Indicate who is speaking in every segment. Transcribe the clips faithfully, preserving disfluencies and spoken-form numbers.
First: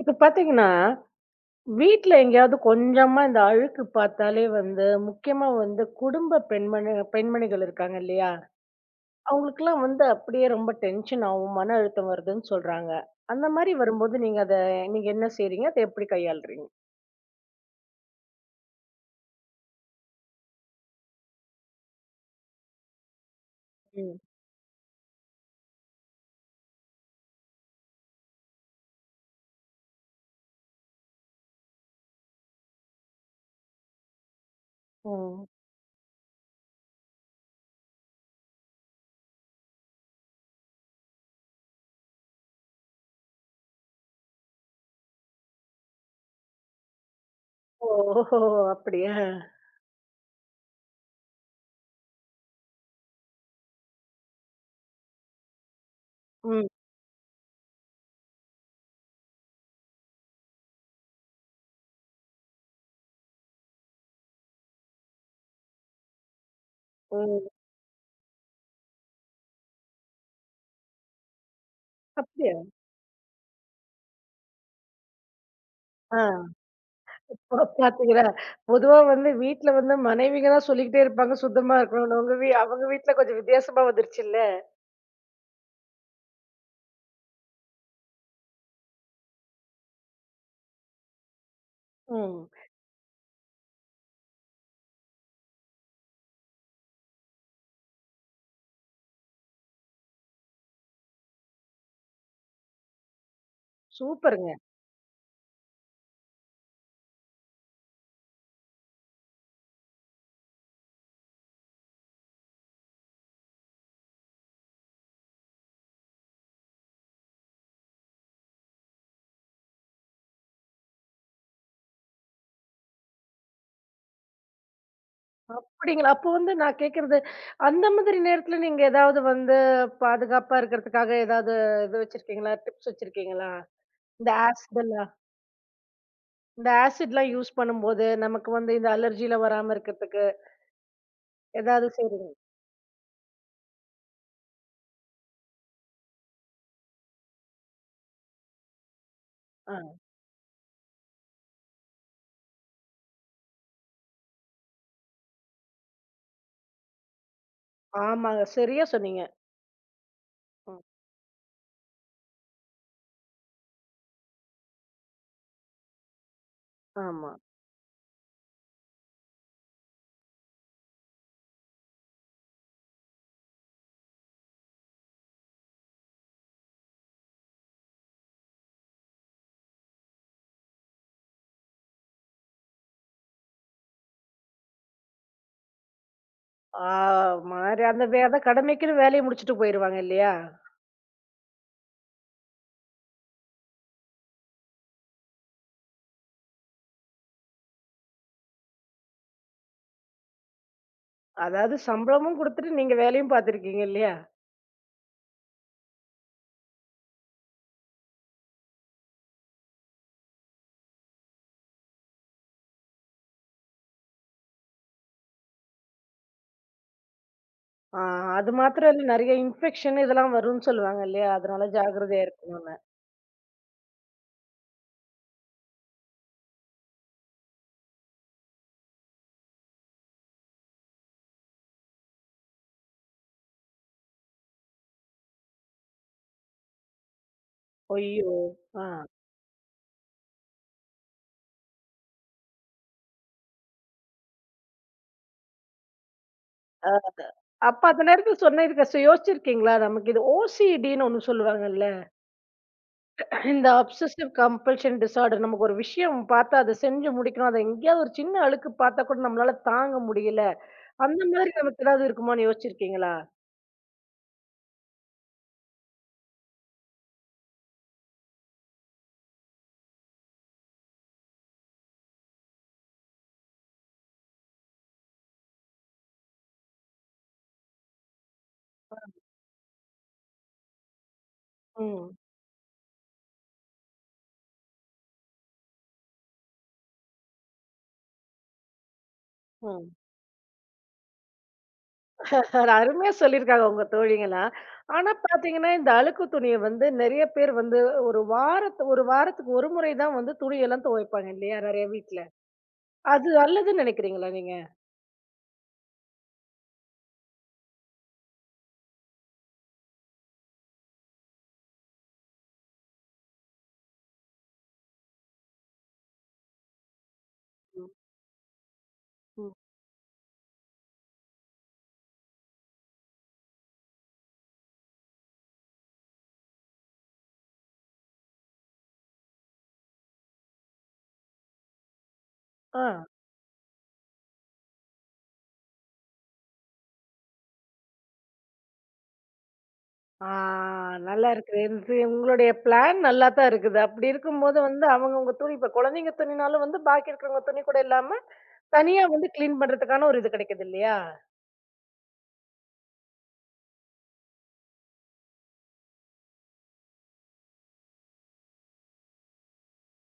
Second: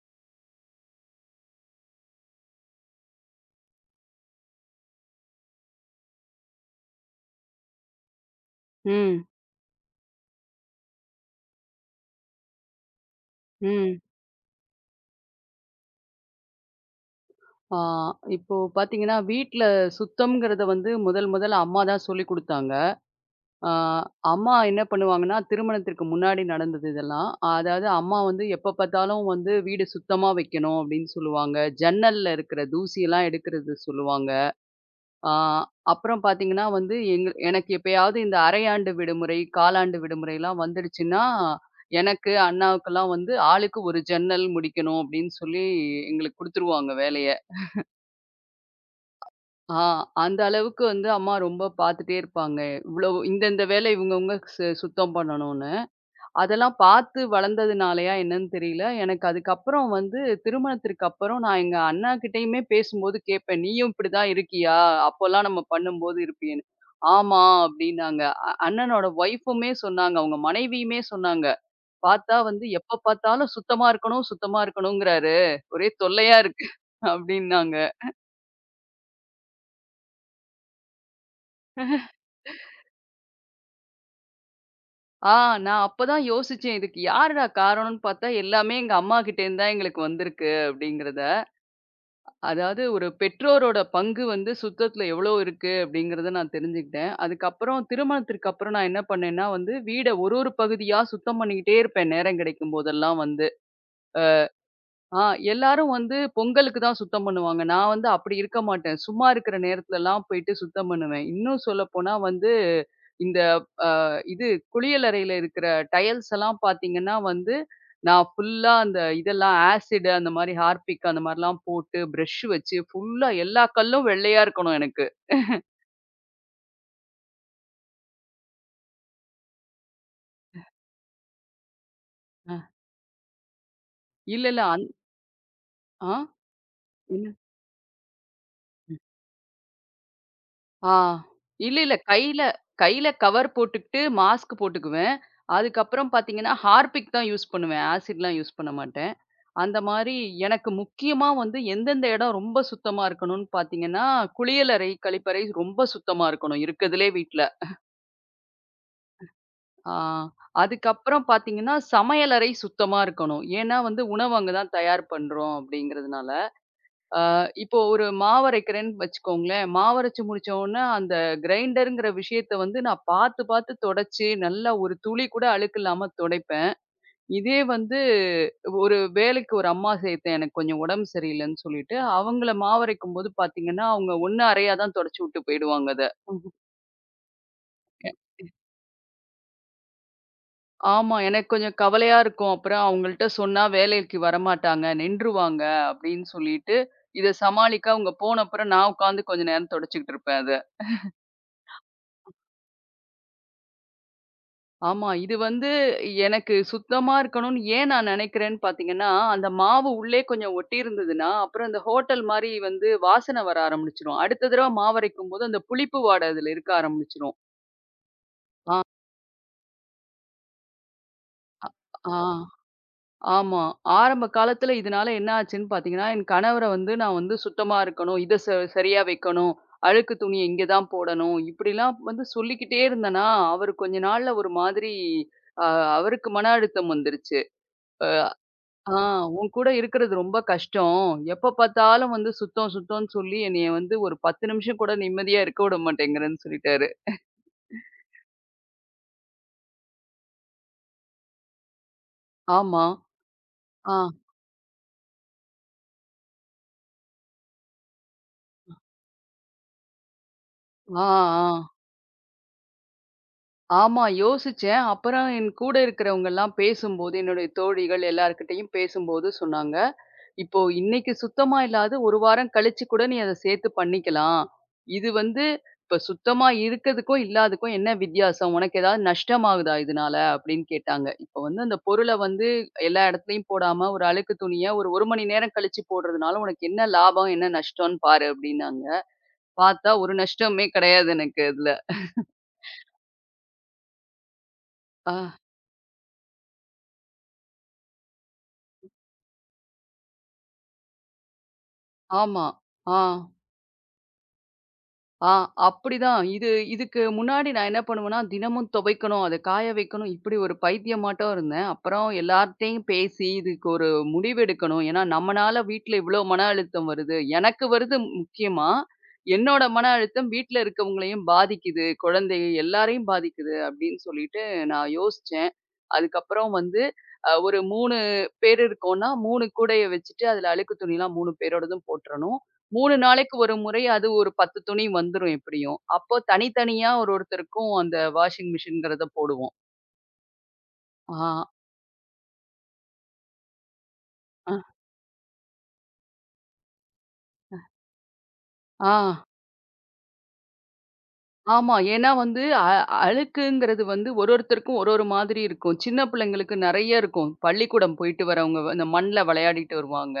Speaker 1: இப்ப பாத்தீங்கன்னா, வீட்ல எங்கேயாவது கொஞ்சமா இந்த அழுக்கு பாத்தாலே வந்து, முக்கியமா வந்து குடும்ப பெண்மணி பெண்மணிகள் இருக்காங்க இல்லையா?
Speaker 2: ம்,
Speaker 1: அவங்களுக்கெல்லாம் வந்து அப்படியே ரொம்ப டென்ஷன் ஆவும், மன அழுத்தம் வருதுன்னு சொல்றாங்க. அந்த மாரி
Speaker 2: ம்.
Speaker 1: வரும்போது நீங்க அத நீங்க என்ன செய்றீங்க? அத எப்படி கையாளுறீங்க?
Speaker 2: ஆ இப்போ பார்த்தீங்கன்னா, வீட்ல சுத்தம்ங்கிறத வந்து முதல் முதல்ல அம்மா தான் சொல்லிக் குடுத்தாங்க. ஆ
Speaker 1: ம்.
Speaker 2: அம்மா என்ன பண்ணுவாங்கன்னா, திருமணத்திற்கு முன்னாடி நடந்தது இதெல்லாம். அதாவது அம்மா வந்து எப்ப பார்த்தாலும் வந்து வீடு சுத்தமா வைக்கணும் அப்டின்னு சொல்லுவாங்க. ஜன்னல்ல இருக்கிற தூசியெல்லாம் எடுக்கிறது சொல்லுவாங்க. ஆ
Speaker 1: ம்.
Speaker 2: அப்புறம் பார்த்தீங்கன்னா வந்து, எங்க எனக்கு எப்பயாவது இந்த அரையாண்டு விடுமுறை, காலாண்டு விடுமுறைலாம் வந்துடுச்சுன்னா, எனக்கு, அண்ணாவுக்கெல்லாம் வந்து ஆளுக்கு ஒரு ஜன்னல் முடிக்கணும் அப்டின்னு சொல்லி எங்களுக்கு குடுத்துருவாங்க வேலைய.
Speaker 1: ஓஹோ! அப்படியா?
Speaker 2: ஆ, அந்த அளவுக்கு வந்து அம்மா ரொம்ப பார்த்துட்டே இருப்பாங்க. இவ்வளவு இந்தந்த வேலை இவங்கவங்க சு சுத்தம் பண்ணணும்னு.
Speaker 1: ம்.
Speaker 2: அதெல்லாம் பார்த்து வளர்ந்ததுனாலயா என்னன்னு தெரியல. எனக்கு அதுக்கப்புறம் வந்து திருமணத்திற்கு அப்புறம் நான் எங்க அண்ணாகிட்டயுமே பேசும்போது கேட்பேன். "நீயும் இப்படிதான் இருக்கியா? அப்போலாம் நம்ம பண்ணும்போது இருப்பியேன்னு."
Speaker 1: ம்.
Speaker 2: "ஆமா" அப்படின்னாங்க. அ அண்ணனோட ஒய்ஃபுமே சொன்னாங்க. அவங்க மனைவியுமே சொன்னாங்க. "பார்த்தா
Speaker 1: அப்படியா?
Speaker 2: வந்து எப்ப பார்த்தாலும் சுத்தமா இருக்கணும், சுத்தமா இருக்கணும்ங்கிறாரு. ஒரே தொல்லையா
Speaker 1: ஆ.
Speaker 2: இருக்கு"
Speaker 1: ஓ!
Speaker 2: அப்படின்னாங்க.
Speaker 1: பாத்தீங்களா? பொதுவா வந்து வீட்ல வந்து மனைவிங்க தான் சொல்லிக்கிட்டே இருப்பாங்க, சுத்தமா இருக்கணும்னு. உங்க வீ அவங்க வீட்ல கொஞ்சம் வித்தியாசமா வந்துருச்சுல்ல?
Speaker 2: ஆ நான் அப்பதான் யோசிச்சேன். இதுக்கு யாருடா காரணம்னு பார்த்தா, எல்லாமே எங்க அம்மாகிட்டேருந்து தான் எங்களுக்கு வந்திருக்கு அப்படிங்கிறத.
Speaker 1: ம்.
Speaker 2: அதாவது ஒரு பெற்றோரோட பங்கு வந்து சுத்தத்துல எவ்வளோ இருக்கு அப்படிங்கிறத நான் தெரிஞ்சுக்கிட்டேன். அதுக்கப்புறம் திருமணத்திற்கு அப்புறம் நான் என்ன பண்ணேன்னா வந்து, வீட ஒரு ஒரு பகுதியா சுத்தம் பண்ணிக்கிட்டே இருப்பேன் நேரம் கிடைக்கும் போதெல்லாம் வந்து.
Speaker 1: சூப்பருங்க.
Speaker 2: ஆ எல்லாரும் வந்து பொங்கலுக்கு தான் சுத்தம் பண்ணுவாங்க. நான் வந்து அப்படி இருக்க மாட்டேன். சும்மா இருக்கிற நேரத்துலலாம் போயிட்டு சுத்தம் பண்ணுவேன். இன்னும் சொல்லப்போனா வந்து, இந்த அ இது குளியலறையில இருக்கிற டயல்ஸ் எல்லாம் பார்த்தீங்கன்னா வந்து, நான் ஃபுல்லா அந்த இதெல்லாம் ஆசிட் அந்த மாரி ஹார்பிக் அந்த மாரிலாம் போட்டு பிரஷ் வச்சு ஃபுல்லா எல்லா கல்லும் வெள்ளையா இருக்கணும் எனக்கு.
Speaker 1: அப்படிங்களா? அப்போ வந்து நான் கேட்கிறது, அந்த மாதிரி நேரத்துல நீங்க ஏதாவது வந்து பாதுகாப்பா இருக்கிறதுக்காக ஏதாவது இது வச்சிருக்கீங்களா?
Speaker 2: அ.
Speaker 1: டிப்ஸ் வச்சிருக்கீங்களா? இந்த
Speaker 2: இல்ல, இல்ல. அந்
Speaker 1: ஆசிடெல்லாம்
Speaker 2: ஆ?
Speaker 1: இந்த
Speaker 2: என்ன?
Speaker 1: ஆசிட்லாம் யூஸ் பண்ணும்போது, நமக்கு வந்து இந்த அலர்ஜிலாம் வராம இருக்கிறதுக்கு
Speaker 2: ஆ. இல்ல,
Speaker 1: ஏதாவது
Speaker 2: இல்ல.
Speaker 1: செய்றீங்க?
Speaker 2: கையில கையில கவர் போட்டுக்கிட்டு மாஸ்க் போட்டுக்குவேன். அதுக்கப்புறம் பார்த்தீங்கன்னா, ஹார்பிக் தான் யூஸ் பண்ணுவேன். ஆசிட்லாம் யூஸ் பண்ண மாட்டேன். அந்த
Speaker 1: ஆ.
Speaker 2: மாரி எனக்கு முக்கியமா வந்து எந்தெந்த இடம் ரொம்ப சுத்தமா இருக்கணும்னு பார்த்தீங்கன்னா, குளியலறை, கழிப்பறை ரொம்ப சுத்தமா இருக்கணும். இருக்கதுலே வீட்ல.
Speaker 1: ஆமாங்க. சரியா சொன்னீங்க.
Speaker 2: ஆ
Speaker 1: ம்.
Speaker 2: அதுக்கப்புறம் பார்த்தீங்கன்னா, சமையலறை சுத்தமா இருக்கணும். ஏன்னா வந்து உணவு அங்க தான் தயார் பண்றோம் அப்படிங்கிறதுனால. ஆ,
Speaker 1: ஆமா.
Speaker 2: இப்போ ஒரு மாவரைக்கிறேன்னு வச்சுக்கோங்களேன். மாவரைச்சு முடிச்ச உடனே அந்த கிரைண்டர்ங்கிற விஷயத்த வந்து நான் பார்த்து, பார்த்து தொடச்சு, நல்லா ஒரு துளி கூட அழுக்கு இல்லாம துடைப்பேன். இதே வந்து ஒரு வேலைக்கு ஒரு அம்மா சேர்த்தேன். எனக்கு கொஞ்சம் உடம்பு சரியில்லன்னு சொல்லிட்டு, அவங்கள மாவரைக்கும்போது பார்த்தீங்கன்னா, அவங்க ஒண்ணு அரையா தான் தொடச்சு விட்டு போயிடுவாங்க அத.
Speaker 1: ஆ மாரி அந்த
Speaker 2: எ
Speaker 1: வே அதான் கடமைக்குன்னு வேலைய முடிச்சுட்டு போயிருவாங்க இல்லையா?
Speaker 2: ஆமா. எனக்கு கொஞ்சம் கவலையா இருக்கும். அப்புறம் அவங்கள்ட்ட சொன்னா வேலைக்கு வரமாட்டாங்க, நின்றுவாங்க அப்படின்னு சொல்லிட்டு, இத சமாளிக்க அவங்க போன அப்புறம் நான் உட்காந்து கொஞ்ச நேரம் தொடச்சுக்கிட்டு இருப்பேன் அத.
Speaker 1: அதாவது சம்பளமும் குடுத்துட்டு நீங்க வேலையும் பார்த்துருக்கீங்க இல்லையா?
Speaker 2: ஆமா. இது வந்து எனக்கு சுத்தமா இருக்கணும்னு ஏன் நான் நினைக்கிறேன்னு பார்த்தீங்கன்னா, அந்த மாவு உள்ளே கொஞ்சம் ஒட்டியிருந்ததுன்னா, அப்புறம் இந்த ஹோட்டல் மாரி வந்து வாசனை வர ஆரம்பிச்சுரும். அடுத்த தடவ மாவரைக்கும்போது அந்த புளிப்பு வாடை அதில இருக்க ஆரம்பிச்சுரும்.
Speaker 1: ஆ, அது
Speaker 2: ஆ,
Speaker 1: மாத்திரம் இல்ல, நெறைய இன்ஃபெக்ஷன் இதெல்லாம் வரும்ன்னு சொல்லுவாங்க இல்லையா? அதனால
Speaker 2: ஆ.
Speaker 1: ஜாக்கிரதையா இருக்கணும்னு.
Speaker 2: ஆமா. ஆரம்ப காலத்தில இதனால என்ன ஆச்சுன்னு பார்த்தீங்கன்னா, என் கணவர வந்து நான் வந்து சுத்தமா இருக்கணும். இத ச சரியா வைக்கணும். அழுக்கு துணிய இங்க தான் போடணும். இப்படிலாம் வந்து சொல்லிக்கிட்டே இருந்தேனா, அவரு கொஞ்ச நாள்ல ஒரு மாதிரி அ அவருக்கு மன அழுத்தம் வந்துருச்சு.
Speaker 1: ஐயோ! ஆ.
Speaker 2: ஆ உன் கூட இருக்கிறது ரொம்ப கஷ்டம். எப்ப பார்த்தாலும் வந்து சுத்தம், சுத்தம்ன்னு சொல்லி என்னைய வந்து ஒரு பத்து நிமிஷம் கூட நிம்மதியா இருக்க விட மாட்டேங்கிறேன்னு சொல்லிட்டாரு.
Speaker 1: அப்ப அந்த நேரத்துல சொன்னதுக்கு சோ யோசிச்சிருக்கீங்களா? நமக்கு இது ஓசிடின்னு ஒண்ணு சொல்லுவாங்கல்ல.
Speaker 2: ஆமா.
Speaker 1: இந்த
Speaker 2: ஆ,
Speaker 1: அப்சசிவ் கம்பல்ஷன் டிஸார்டர். நமக்கு ஒரு விஷயம் பார்த்தா அத செஞ்சு முடிக்கணும். அத எங்கேயாவது ஒரு சின்ன அழுக்கு பார்த்தா கூட நம்மளால தாங்க முடியல.
Speaker 2: ஆ,
Speaker 1: அந்த மாதிரி
Speaker 2: ஆ.
Speaker 1: நமக்கு ஏதாவது இருக்குமான்னு யோசிச்சிருக்கீங்களா?
Speaker 2: ஆமா யோசிச்சேன். அப்புறம் என் கூட இருக்கிறவங்கலாம் பேசும்போது, என்னுடைய தோழிகள் எல்லார்கிட்டயும் பேசும்போது சொன்னாங்க. இப்போ இன்னைக்கு சுத்தமா இல்லாத ஒரு வாரம் கழிச்சு கூட நீ அத சேர்த்து பண்ணிக்கலாம். இது வந்து இப்ப சுத்தமா இருக்கதுக்கும், இல்லாததுக்கும் என்ன வித்தியாசம்? உனக்கு ஏதாவது நஷ்டமாகுதா இதனால? அப்படின்னு கேட்டாங்க. இப்ப வந்து அந்த
Speaker 1: ம்.
Speaker 2: பொருள வந்து எல்லா இடத்துலயும் போடாம, ஒரு அழுக்கு துணிய ஒரு 1 மணி நேரம் கழிச்சு போடுறதுனால உனக்கு என்ன லாபம்? என்ன நஷ்டம்ன்னு பாரு அப்படின்னாங்க.
Speaker 1: ம்.
Speaker 2: பார்த்தா ஒரு நஷ்டமே கிடையாது எனக்கு அதுல.
Speaker 1: அது அருமையா சொல்லியிருக்காங்க உங்க தோழிங்கலாம். ஆனா
Speaker 2: ஆ,
Speaker 1: பார்த்தீங்கன்னா, இந்த அழுக்கு துணிய வந்து நெறைய பேர் வந்து ஒரு வாரத்து ஒரு வாரத்துக்கு ஒரு முறை தான் வந்து துணியெல்லாம் துவைப்பாங்க இல்லையா? நெறைய வீட்ல.
Speaker 2: ஆமா. ஆ.
Speaker 1: அது நல்லதுன்னு நெனைக்கிறீங்களா நீங்க?
Speaker 2: ஆ அப்படிதான். இது இதுக்கு முன்னாடி நான் என்ன பண்ணுவேன்னா, தினமும் துவைக்கணும், அத காய வைக்கணும், இப்படி ஒரு பைத்தியமாட்டம் இருந்தேன். அப்புறம் எல்லார்ட்டயும் பேசி இதுக்கு ஒரு முடிவு எடுக்கணும். ஏன்னா, நம்மனால வீட்ல இவ்ளோ மன அழுத்தம் வருது. எனக்கு
Speaker 1: ம்.
Speaker 2: வருது முக்கியமா.
Speaker 1: ம்.
Speaker 2: என்னோட மன அழுத்தம் வீட்ல இருக்கவங்களையும் பாதிக்குது, குழந்தை எல்லாரையும் பாதிக்குது அப்படின்னு சொல்லிட்டு நான் யோசிச்சேன். அதுக்கப்புறம் வந்து அ ஒரு மூணு பேர் இருக்கோம்னா, மூணு கூடைய வச்சுட்டு, அதுல அழுக்கு துணிலாம் மூணு பேரோடதும் போட்டுறணும்.
Speaker 1: ஆ.
Speaker 2: மூணு நாளைக்கு ஒரு முறை அது ஒரு பத்து துணி வந்துரும் எப்படியும். அப்போ தனித்தனியா ஒரு ஒருத்தருக்கும் அந்த வாஷிங் மிஷின்ங்கிறத போடுவோம்.
Speaker 1: ஆ,
Speaker 2: ஆ,
Speaker 1: நல்லா இருக்குது. இது உங்களுடைய பிளான் நல்லா தான் இருக்குது. அப்படி
Speaker 2: அ,
Speaker 1: இருக்கும்போது வந்து அவங்க உங்க துணி இப்ப குழந்தைங்க துணினாலும் வந்து பாக்கி இருக்கிறவங்க துணி கூட இல்லாம,
Speaker 2: ஆ.
Speaker 1: தனியா வந்து கிளீன் பண்றதுக்கான ஒரு இது கிடைக்குது இல்லையா?
Speaker 2: ஆமா. ஏன்னா வந்து அ அழுக்குங்கிறது வந்து ஒரு ஒருத்தருக்கும் ஒரு ஒரு மாதிரி இருக்கும். சின்ன பிள்ளைங்களுக்கு நெறைய இருக்கும். பள்ளிக்கூடம் போயிட்டு வரவங்க வ- இந்த மண்ல விளையாடிட்டு வருவாங்க.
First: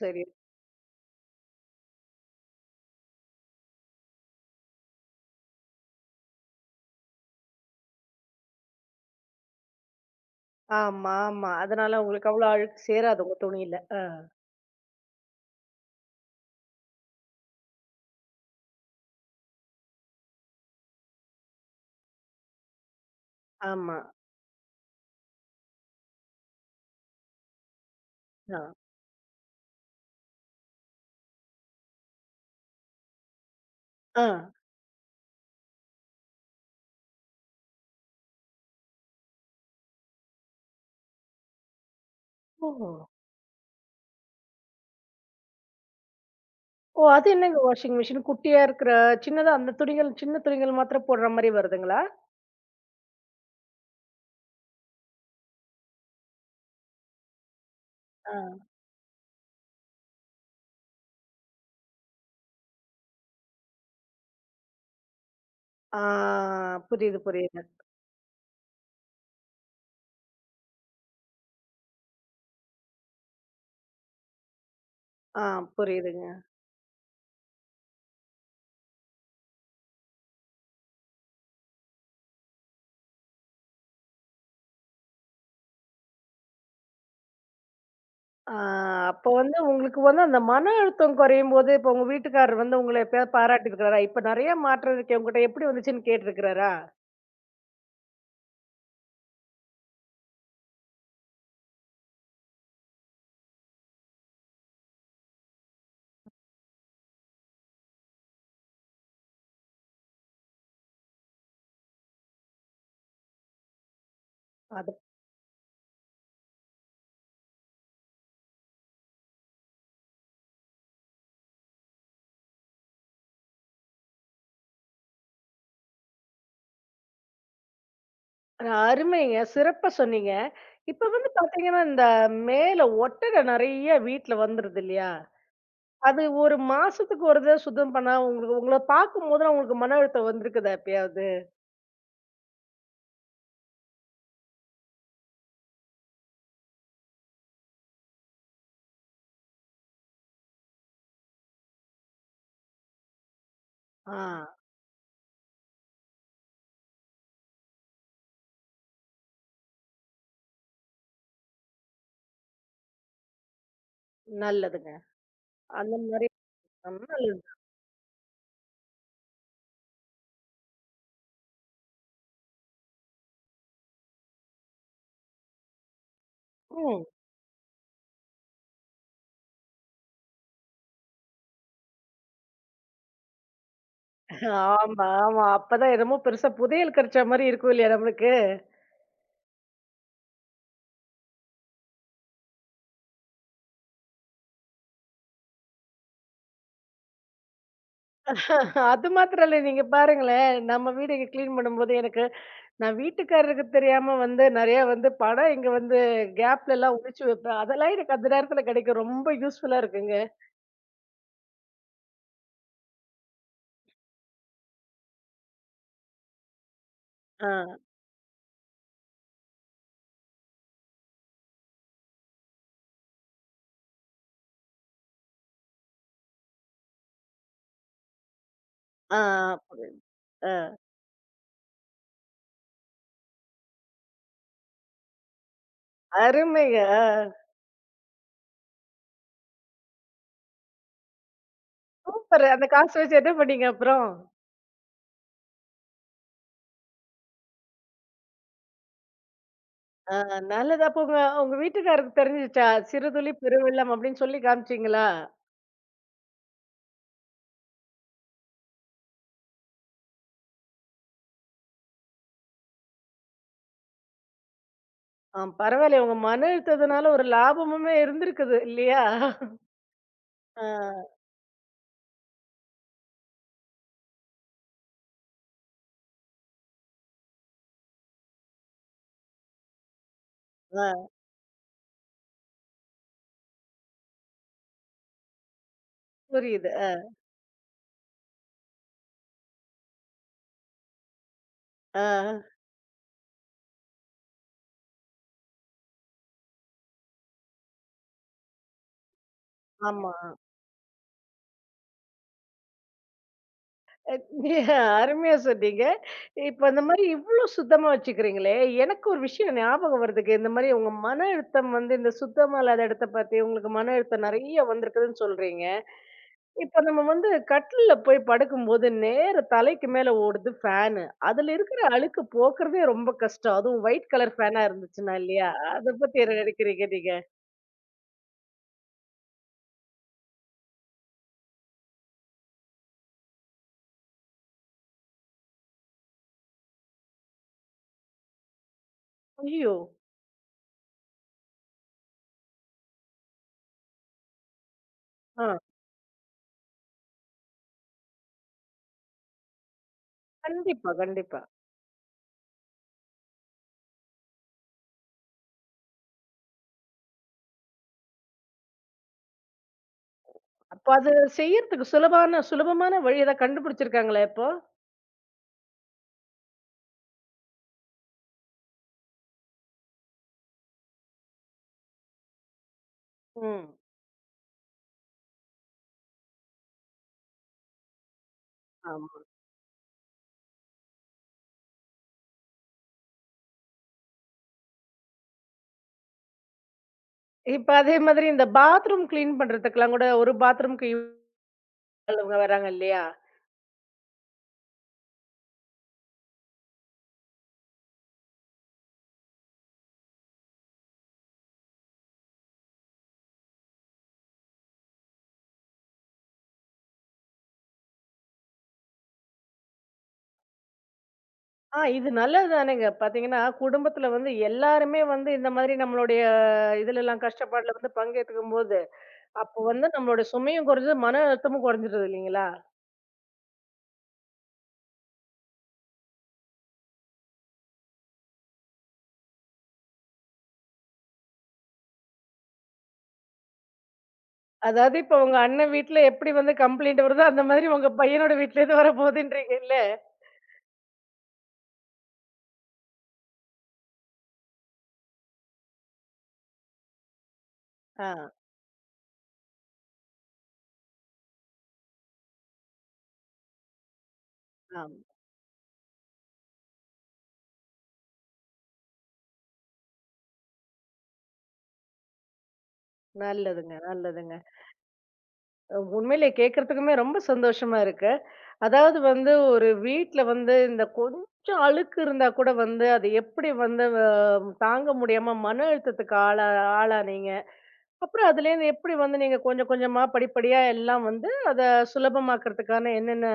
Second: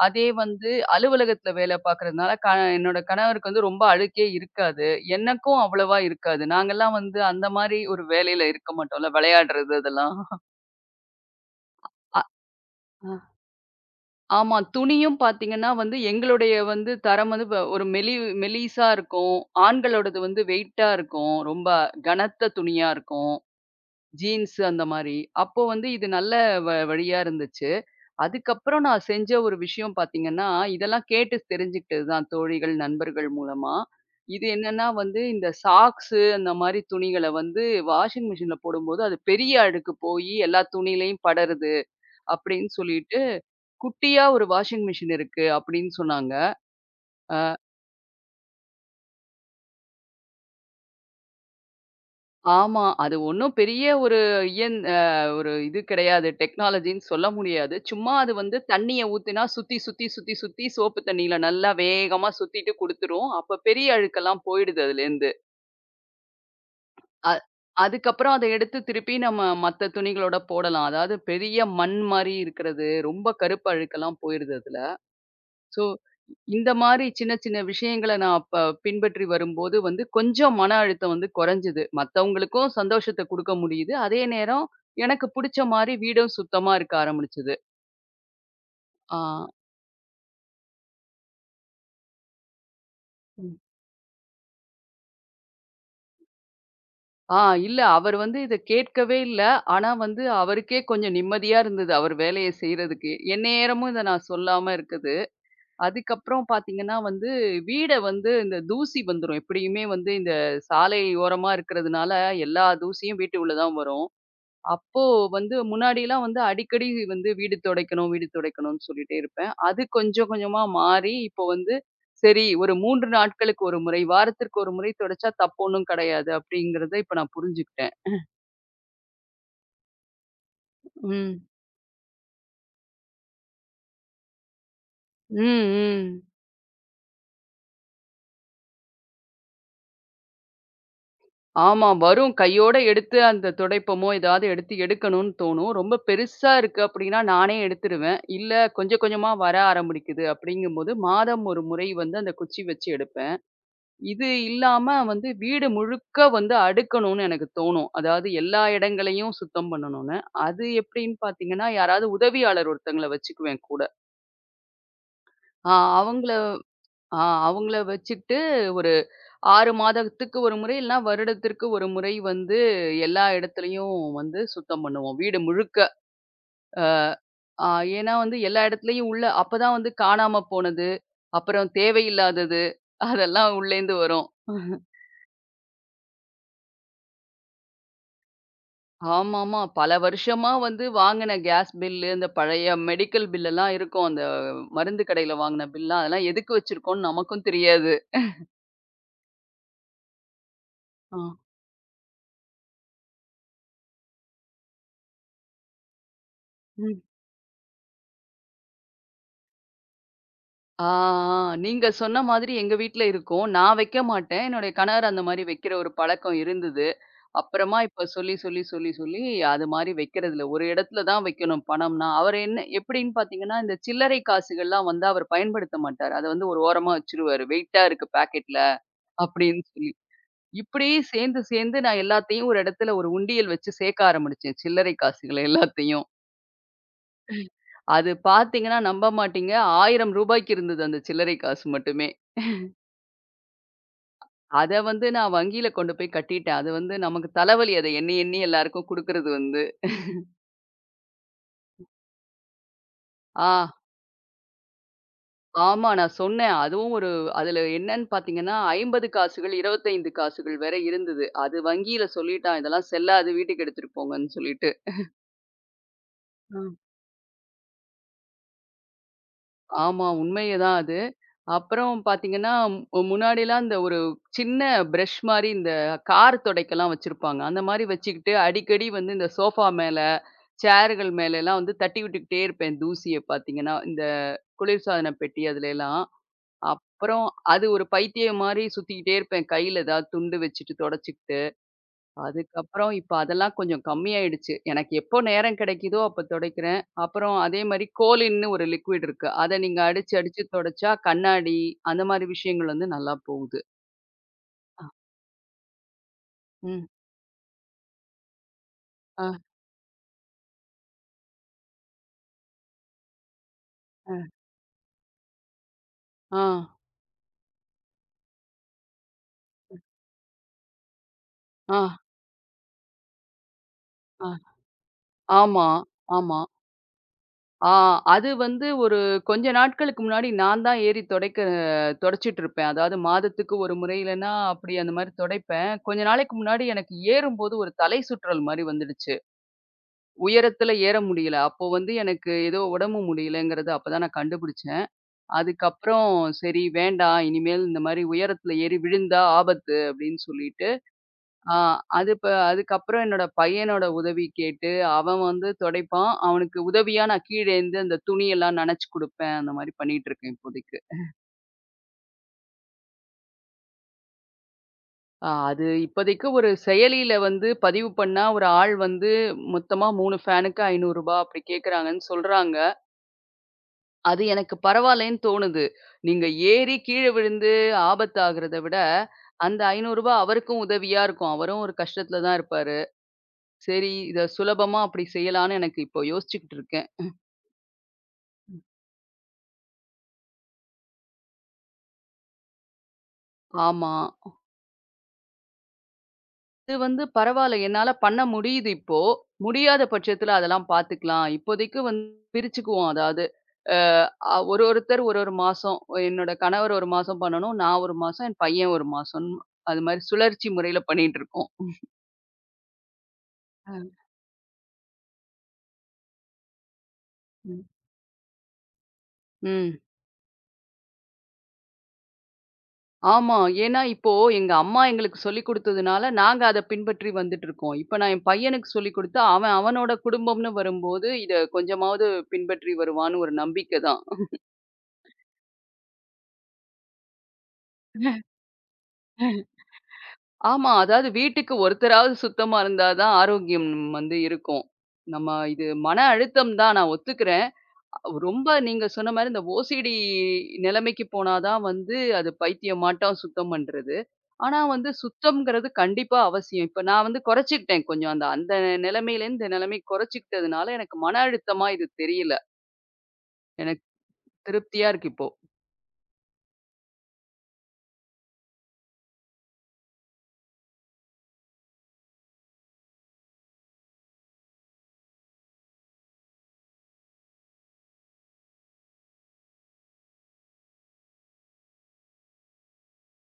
Speaker 1: சரி.
Speaker 2: அதே வந்து அலுவலகத்துல வேலை பார்க்கறதுனால க என்னோட கணவருக்கு வந்து ரொம்ப அழுக்கே இருக்காது. எனக்கும் அவ்வளவா இருக்காது. நாங்கலாம் வந்து அந்த மாரி ஒரு வேலையில இருக்க மாட்டோம்ல, விளையாடுறது அதெல்லாம்.
Speaker 1: ஆமா, ஆமா. அதனால உங்களுக்கு அவ்வளோ அழுக்கு
Speaker 2: அ,
Speaker 1: சேராது உங்க துணியில. ஆ.
Speaker 2: ஆமா. துணியும் பார்த்தீங்கன்னா வந்து, எங்களுடைய வந்து தரம் வந்து வ ஒரு மெலி மெலிசா இருக்கும். ஆண்களோடது வந்து வெயிட்டா இருக்கும். ரொம்ப கனத்த துணியா இருக்கும்.
Speaker 1: ஆமா.
Speaker 2: ஜீன்ஸ் அந்த மாரி. அப்போ வந்து இது நல்ல வ வழியா இருந்துச்சு.
Speaker 1: ஆ.
Speaker 2: அதுக்கப்புறம் நான் செஞ்ச ஒரு விஷயம் பார்த்தீங்கன்னா, இதெல்லாம் கேட்டு தெரிஞ்சுக்கிட்டது தான் தோழிகள், நண்பர்கள் மூலமா.
Speaker 1: ஆ.
Speaker 2: இது என்னன்னா வந்து இந்த சாக்ஸு அந்த மாரி துணிகள வந்து வாஷிங் மிஷின்ல போடும்போது, அது பெரிய அழுக்கு போயி எல்லா துணியிலயும் படருது. அப்படின்னு
Speaker 1: ஓஹோ!
Speaker 2: சொல்லிட்டு குட்டியா ஒரு வாஷிங் மிஷின் இருக்கு அப்படின்னு சொன்னாங்க.
Speaker 1: ஓ! அது
Speaker 2: அ
Speaker 1: என்னங்க வாஷிங் மிஷின் குட்டியா இருக்கிற சின்னதா, அந்த துணிகள் சின்ன துணிகள் மாத்திரம் போடுற மாரி வருதுங்களா?
Speaker 2: ஆமா. அது ஒண்ணும் பெரிய ஒரு இயன் அ ஒரு இது கிடையாது. டெக்னாலஜின்னு சொல்ல முடியாது. சும்மா அது
Speaker 1: ஆ.
Speaker 2: வந்து தண்ணிய ஊத்தினா சுத்தி, சுத்தி, சுத்தி, சுத்தி சோப்பு தண்ணியில நல்லா வேகமா சுத்திட்டு குடுத்துரும். அப்ப பெரிய அழுக்கெல்லாம் போயிடுது அதுலேருந்து.
Speaker 1: ஆ, புரியுது,
Speaker 2: அ
Speaker 1: புரியுது.
Speaker 2: அதுக்கப்புறம் அத எடுத்து திருப்பி நம்ம மத்த துணிகளோட போடலாம். அதாவது பெரிய மண் மாரி இருக்கிறது. ரொம்ப கருப்பு அழுக்கெல்லாம் போயிருது அதுல.
Speaker 1: ஆ,
Speaker 2: ஸோ
Speaker 1: புரியுதுங்க.
Speaker 2: இந்த மாரி சின்ன சின்ன விஷயங்கள நான் அப்ப பின்பற்றி வரும்போது வந்து கொஞ்சம் மன அழுத்தம் வந்து குறைஞ்சது. மத்தவங்களுக்கும் சந்தோஷத்த குடுக்க முடியுது. அதே நேரம் எனக்கு புடிச்ச மாரி வீடும் சுத்தமா இருக்க ஆரம்பிச்சது.
Speaker 1: ஆ,
Speaker 2: ஆ.
Speaker 1: அப்ப வந்து உங்களுக்கு வந்து அந்த மன அழுத்தம் குறையும்போது, இப்ப உங்க வீட்டுக்காரர் வந்து உங்கள எப்பயாவது
Speaker 2: ம்.
Speaker 1: பாராட்டியிருக்கிறாரா? இப்ப நெறைய மாற்றம் இருக்கே உங்கட்ட எப்படி வந்துச்சுன்னு கேட்டிருக்கிறாரா?
Speaker 2: ஆ இல்ல அவர் வந்து இத கேட்கவே இல்ல. ஆனா வந்து அவருக்கே கொஞ்சம் நிம்மதியா இருந்தது. அவர் வேலைய செய்றதுக்கு. எந்நேரமும் இத நான் சொல்லாம இருக்குது. அதுக்கப்புறம் பார்த்தீங்கன்னா வந்து வீட வந்து இந்த தூசி வந்துரும். எப்படியுமே வந்து இந்த சாலை ஓரமா இருக்கிறதுனால எல்லா தூசியும் வீட்டு உள்ள தான் வரும்.
Speaker 1: அது
Speaker 2: அப்போ வந்து முன்னாடிலாம் வந்து அடிக்கடி வந்து வீடு துடைக்கணும், வீடு துடைக்கணும்னு சொல்லிட்டே இருப்பேன். அது கொஞ்சம் கொஞ்சமா மாறி, இப்போ வந்து சரி ஒரு மூணு நாட்களுக்கு ஒரு முறை, வாரத்திற்கு ஒரு முறை துடைச்சா தப்பு ஒண்ணும் கிடையாது அப்படிங்கிறத இப்ப நான் புரிஞ்சுக்கிட்டேன்.
Speaker 1: அஹ் அருமைங்க. சிறப்பா சொன்னீங்க. இப்ப வந்து
Speaker 2: ம்.
Speaker 1: பாத்தீங்கன்னா, இந்த மேல ஒட்டடை நெறைய வீட்ல வந்துருது இல்லையா?
Speaker 2: ம், ம்.
Speaker 1: அது ஒரு மாசத்துக்கு ஒரு தடவ சுத்தம் பண்ணா, உங்களுக்கு உங்கள பாக்கும்போதெல்லாம் உங்களுக்கு மன அழுத்தம் வந்திருக்குதா எப்பயாவது?
Speaker 2: ஆமா. வரும் கையோட எடுத்து அந்த துடைப்பமோ, ஏதாவது எடுத்து எடுக்கணும்னு தோணும். ரொம்ப பெருசா இருக்கு அப்படின்னா நானே எடுத்துருவேன். இல்ல கொஞ்சம் கொஞ்சமா வர ஆரம்பிக்குது அப்படிங்கும்போது மாதம் ஒரு முறை வந்து அந்த குச்சி வச்சு எடுப்பேன்.
Speaker 1: ஆ,
Speaker 2: இது இல்லாம வந்து வீடு முழுக்க வந்து அடுக்கணும்னு எனக்கு தோணும். அதாவது எல்லா இடங்களையும் சுத்தம் பண்ணணும்னு. அது எப்படின்னு பார்த்தீங்கன்னா, யாராவது உதவியாளர் ஒருத்தங்கள வச்சுக்குவேன் கூட.
Speaker 1: நல்லதுங்க.
Speaker 2: ஆ
Speaker 1: அந்த
Speaker 2: அவங்கள
Speaker 1: மாதிரி
Speaker 2: ஆ
Speaker 1: நல்லது.
Speaker 2: அவங்கள வச்சுக்கிட்டு ஒரு ஆறு மாதத்துக்கு ஒரு முறை இல்லனா வருடத்திற்கு ஒரு முறை வந்து எல்லா இடத்துலயும் வந்து சுத்தம் பண்ணுவோம். வீடு முழுக்க. அ
Speaker 1: ம்.
Speaker 2: ஆ ஏன்னா வந்து எல்லா இடத்துலயும் உள்ள அப்பதான் வந்து காணாம போனது, அப்புறம் தேவையில்லாதது அதெல்லாம் உள்ளேந்து வரும்.
Speaker 1: ஆமா, ஆமா. அப்பதான் என்னமோ பெருசா புதையல் கெடைச்ச மாரி இருக்கும் இல்லையா நம்மளுக்கு?
Speaker 2: ஆமாமா. பல வருஷமா வந்து வாங்குன கேஸ் பில்லு, இந்த பழைய மெடிக்கல் பில்லெல்லாம் இருக்கும். அந்த மருந்து கடையில வாங்குன பில்லாம், அதெல்லாம் எதுக்கு வச்சிருக்கோம்ன்னு நமக்கும் தெரியாது.
Speaker 1: அது மாத்திரம் இல்ல. நீங்க பாருங்களேன், நம்ம வீடு
Speaker 2: ஆ.
Speaker 1: இங்க கிளீன் பண்ணும்போது எனக்கு நான் வீட்டுக்காரருக்கு தெரியாம வந்து நெறைய வந்து படம் இங்க வந்து கேப்லலாம்
Speaker 2: ம்.
Speaker 1: ஒளிச்சு வைப்பேன். அதெல்லாம் எனக்கு அந்த நேரத்துல கிடைக்கும். ரொம்ப யூஸ்ஃபுல்லா இருக்குங்க.
Speaker 2: ஆ, ஆ. நீங்க சொன்ன மாதிரி எங்க வீட்ல இருக்கும். நான் வைக்க மாட்டேன். என்னுடைய கணவர் அந்த மாரி வைக்கிற ஒரு பழக்கம் இருந்தது.
Speaker 1: ஆ,
Speaker 2: அப்புறமா இப்ப சொல்லி, சொல்லி, சொல்லி, சொல்லி அது மாரி வைக்கிறதில்ல. ஒரு இடத்துல தான் வைக்கணும் பணம்னா. அவர் என்ன எப்படின்னு பார்த்தீங்கன்னா, இந்த சில்லறை காசுகள்லாம் வந்து அவர் பயன்படுத்த மாட்டாரு. அத வந்து ஒரு ஓரமா வச்சுருவாரு. வெயிட்டா இருக்கு பாக்கெட்ல
Speaker 1: ஆ,
Speaker 2: அப்படின்னு சொல்லி.
Speaker 1: புரியுது. ஆ,
Speaker 2: இப்படியே சேர்ந்து, சேர்ந்து நான் எல்லாத்தையும் ஒரு இடத்துல ஒரு உண்டியல் வச்சு சேர்க்க ஆரம்பிச்சேன். சில்லறை காசுகள எல்லாத்தையும்.
Speaker 1: அருமைங்க. ஆ,
Speaker 2: அது பார்த்தீங்கன்னா, நம்ப மாட்டீங்க ரூ. ஆயிரம் இருந்தது அந்த சில்லறை காசு மட்டுமே.
Speaker 1: சூப்பரு. அந்த காசு வச்சு என்ன பண்ணீங்க அப்புறம்?
Speaker 2: அத வந்து நான் வங்கியில கொண்டு போய் கட்டிட்டேன். அது வந்து நமக்கு தலைவலி. அத எண்ணி, எண்ணி எல்லாருக்கும் குடுக்குறது வந்து.
Speaker 1: ஆ, நல்லது. அப்போ உங்க உங்க வீட்டுக்காரருக்கு தெரிஞ்சுச்சா? "சிறுதுளி
Speaker 2: ஆ
Speaker 1: பெருவெள்ளம்" அப்படின்னு சொல்லி காமிச்சீங்களா?
Speaker 2: ஆமா நான் சொன்னேன். அதுவும் ஒரு அதுல என்னன்னு பார்த்தீங்கன்னா, ஐம்பது காசுகள், இருபத்தி ஐந்து காசுகள் வேற இருந்தது. அது வங்கியில சொல்லிட்டான். இதெல்லாம் செல்லாது வீட்டுக்கு எடுத்துட்டு போங்கன்னு சொல்லிட்டு.
Speaker 1: ஆ, பரவாயில்லையே, உங்க மன
Speaker 2: ஆ.
Speaker 1: அழுத்தத்தினால ஒரு லாபமுமே இருந்திருக்குது இல்லையா?
Speaker 2: ஆமா. உண்மைய
Speaker 1: ஆ,
Speaker 2: தான் அது. அப்புறம் பார்த்தீங்கன்னா, மு முன்னாடிலாம் இந்த ஒரு சின்ன பிரஷ் மாரி இந்த கார் துடைக்கலாம் வச்சிருப்பாங்க. அந்த மாரி வச்சுக்கிட்டு அடிக்கடி வந்து இந்த சோஃபா மேல,
Speaker 1: ஆ,
Speaker 2: சேர்கள் மேலலாம் வந்து தட்டி விட்டுக்கிட்டே இருப்பேன் தூசிய பார்த்தீங்கன்னா, இந்த குளிர்சாதன பெட்டி அதுலலாம்.
Speaker 1: புரியுது.
Speaker 2: அப்புறம் அது ஒரு பைத்தியம் மாரி சுத்திக்கிட்டே இருப்பேன். கையில ஏதாவது துண்டு வச்சுட்டு தொடச்சுக்கிட்டு.
Speaker 1: ஆ,
Speaker 2: அதுக்கப்புறம் இப்ப அதெல்லாம் கொஞ்சம் கம்மியாயிடுச்சு. எனக்கு எப்போ நேரம் கிடைக்குதோ அப்ப துடைக்கிறேன். அப்புறம் அதே மாரி கோலின்னு ஒரு லிக்விட் இருக்கு. அத நீங்க
Speaker 1: ஆமா.
Speaker 2: அடிச்சு, அடிச்சு துடைச்சா கண்ணாடி அந்த மாரி விஷயங்கள் வந்து நல்லா போகுது.
Speaker 1: அஹ்
Speaker 2: அ,
Speaker 1: அருமையா சொன்னீங்க. இப்ப அந்த
Speaker 2: ம்.
Speaker 1: மாரி இவ்ளோ சுத்தமா வச்சுக்கிறீங்களே! எனக்கு ஒரு
Speaker 2: அ,
Speaker 1: விஷயம் ஞாபகம் வருதுங்க. இந்த மாரி உங்க மன அழுத்தம் வந்து இந்த சுத்தமா இல்லாத இடத்த பார்த்து உங்களுக்கு மன
Speaker 2: அ,
Speaker 1: அழுத்தம் நெறைய வந்திருக்குதுன்னு சொல்றீங்க.
Speaker 2: ஆ,
Speaker 1: இப்ப நம்ம வந்து கட்டில்ல போய் படுக்கும்போது நேர தலைக்கு மேல ஓடுது ஃபேனு. அதுல
Speaker 2: ஆ,
Speaker 1: இருக்கிற அழுக்கு போக்குறதே ரொம்ப கஷ்டம். அதுவும் ஒயிட்
Speaker 2: ஆ.
Speaker 1: கலர் ஃபேனா இருந்துச்சுன்னா இல்லையா?
Speaker 2: ஆமா,
Speaker 1: அத பத்தி என்ன
Speaker 2: ஆமா.
Speaker 1: நினைக்கிறீங்க நீங்க?
Speaker 2: ஆ அது வந்து ஒரு கொஞ்ச நாட்களுக்கு முன்னாடி நான் தான் ஏறி துடைக்க துடைச்சிட்டு இருப்பேன். அதாவது மாதத்துக்கு ஒரு முறை இல்லன்னா, அப்படி அந்த மாரி துடைப்பேன். கொஞ்ச நாளைக்கு முன்னாடி எனக்கு ஏறும்போது ஒரு தலை சுற்றல் மாரி வந்துடுச்சு.
Speaker 1: ஐயோ!
Speaker 2: உயரத்துல ஏற முடியல. அப்போ வந்து எனக்கு ஏதோ உடம்பு முடியலங்கிறத அப்பதான் நான் கண்டுபிடிச்சேன்.
Speaker 1: ஆ.
Speaker 2: அதுக்கப்புறம் சரி வேண்டாம். இனிமேல் இந்த மாரி உயரத்துல ஏறி விழுந்தா ஆபத்து அப்படின்னு சொல்லிட்டு,
Speaker 1: கண்டிப்பா, கண்டிப்பா.
Speaker 2: ஆ அது ப அதுக்கப்புறம் என்னோட பையனோட உதவி கேட்டு, அவன் வந்து துடைப்பான். அவனுக்கு உதவியா நான் கீழேந்து அந்த துணியெல்லாம் நனச்சு குடுப்பேன். அந்த மாரி பண்ணிட்டு இருக்கேன் இப்போதைக்கு.
Speaker 1: அப்ப அது செய்யறதுக்கு சுலபான சுலபமான வழி ஏதாவது கண்டுபிடிச்சிருக்காங்களா இப்போ?
Speaker 2: அ அது இப்போதைக்கு ஒரு செயலியில வந்து பதிவு பண்ணா ஒரு ஆள் வந்து மொத்தமா மூணு ஃபேனுக்கு ரூ. ஐநூறு அப்படி கேட்கறாங்கன்னு சொல்றாங்க.
Speaker 1: ம்.
Speaker 2: அது எனக்கு பரவாயில்லைன்னு தோணுது. நீங்க ஏறி கீழ விழுந்து ஆபத்தாகுறத விட,
Speaker 1: ஆமா.
Speaker 2: அந்த ரூ. ஐநூறு அவருக்கும் உதவியா இருக்கும். அவரும் ஒரு கஷ்டத்துல தான் இருப்பாரு. சரி, இத சுலபமா அப்படி செய்யலான்னு எனக்கு இப்போ யோசிச்சுக்கிட்டு இருக்கேன்.
Speaker 1: இப்ப அதே மாதிரி இந்த பாத்ரூம் கிளீன் பண்றதுக்கெல்லாம் கூட ஒரு பாத்ரூம்க்கு இவங்க வராங்க இல்லையா?
Speaker 2: ஆமா. அது வந்து பரவால்ல. என்னால பண்ண முடியுது இப்போ. முடியாத பட்சத்துல அதெல்லாம் பார்த்துக்கலாம். இப்போதைக்கு வந்து பிரிச்சுக்குவோம். அதாவது, அஹ், அ ஒரு ஒருத்தர் ஒரு ஒரு மாசம். என்னோட கணவர் ஒரு மாசம் பண்ணணும். நான் ஒரு மாசம், என் பையன் ஒரு மாசம். அது மாரி சுழற்சி முறையில பண்ணிட்டு இருக்கோம்.
Speaker 1: ஆ, இது நல்லது தானேங்க. பாத்தீங்கன்னா,
Speaker 2: அ,
Speaker 1: குடும்பத்துல வந்து எல்லாருமே வந்து இந்த மாதிரி நம்மளுடைய இதுலலாம்
Speaker 2: ம்.
Speaker 1: கஷ்டப்பாடுல வந்து பங்கேத்துக்கும்போது, அப்போ
Speaker 2: ம்.
Speaker 1: வந்து நம்மளுடைய சுமையும் குறைஞ்சது, மன அழுத்தமும் குறைஞ்சிருது இல்லைங்களா?
Speaker 2: ஆமா. ஏன்னா, இப்போ எங்க அம்மா எங்களுக்கு சொல்லிக் குடுத்ததுனால, நாங்க அத பின்பற்றி வந்துட்டுருக்கோம். இப்ப நான் என் பையனுக்கு சொல்லிக் குடுத்து, அவன் அவனோட குடும்பம்ன்னு வரும்போது, இத கொஞ்சமாவது பின்பற்றி வருவான்னு ஒரு நம்பிக்கை தான்.
Speaker 1: அதாவது இப்ப உங்க அண்ணன் வீட்ல எப்படி வந்து கம்ப்ளைண்ட் வருதோ, அந்த மாதிரி உங்க பையனோட வீட்லேருந்து வரப்போகுதுன்றீங்கல்ல?
Speaker 2: ஆமா. அதாவது வீட்டுக்கு ஒருத்தராவது சுத்தமா இருந்தா தான் ஆரோக்கியம் வந்து இருக்கும். நம்ம இது மன அழுத்தம் தான் நான் ஒத்துக்கிறேன்.
Speaker 1: ஆ,
Speaker 2: ரொம்ப நீங்க சொன்ன மாரி இந்த ஓசிடி நிலைமைக்கு போனா தான் வந்து அது பைத்தியமாட்டம் சுத்தம் பண்றது. ஆனா வந்து
Speaker 1: ஆமா.
Speaker 2: சுத்தம்ங்கிறது கண்டிப்பா அவசியம். இப்ப நான் வந்து குறைச்சுக்கிட்டேன் கொஞ்சம். அந்த அந்த நிலைமையில இருந்து இந்த நிலைமை குறைச்சுக்கிட்டதுனால எனக்கு மன அழுத்தமா இது தெரியல.
Speaker 1: நல்லதுங்க,
Speaker 2: எனக்கு
Speaker 1: நல்லதுங்க.
Speaker 2: திருப்தியா இருக்கு இப்போ.
Speaker 1: உண்மையிலே கேட்கறதுக்குமே ரொம்ப சந்தோஷமா இருக்கு. அதாவது வந்து ஒரு வீட்ல வந்து இந்த கொஞ்சம் அழுக்கு இருந்தா கூட வந்து அது எப்படி வந்து அ தாங்க முடியாம மன அழுத்தத்துக்கு ஆளா ஆளானீங்க. அப்புறம் அதுலேருந்து எப்படி வந்து நீங்க கொஞ்சம் கொஞ்சமா படிப்படியா எல்லாம் வந்து அத சுலபமாக்கறதுக்கான என்னென்ன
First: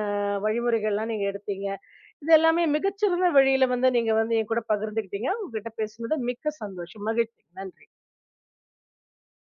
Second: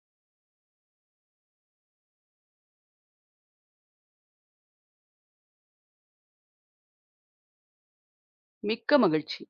Speaker 1: வழிமுறைகள்லாம் நீங்க எடுத்தீங்க. இது எல்லாமே மிகச்சிறந்த வழியில வந்து நீங்க வந்து என் கூட பகிர்ந்துக்கிட்டீங்க. உங்ககிட்ட பேசினது மிக்க சந்தோஷம். மகிழ்ச்சி. நன்றி.
Speaker 2: மிக்க மகிழ்ச்சி.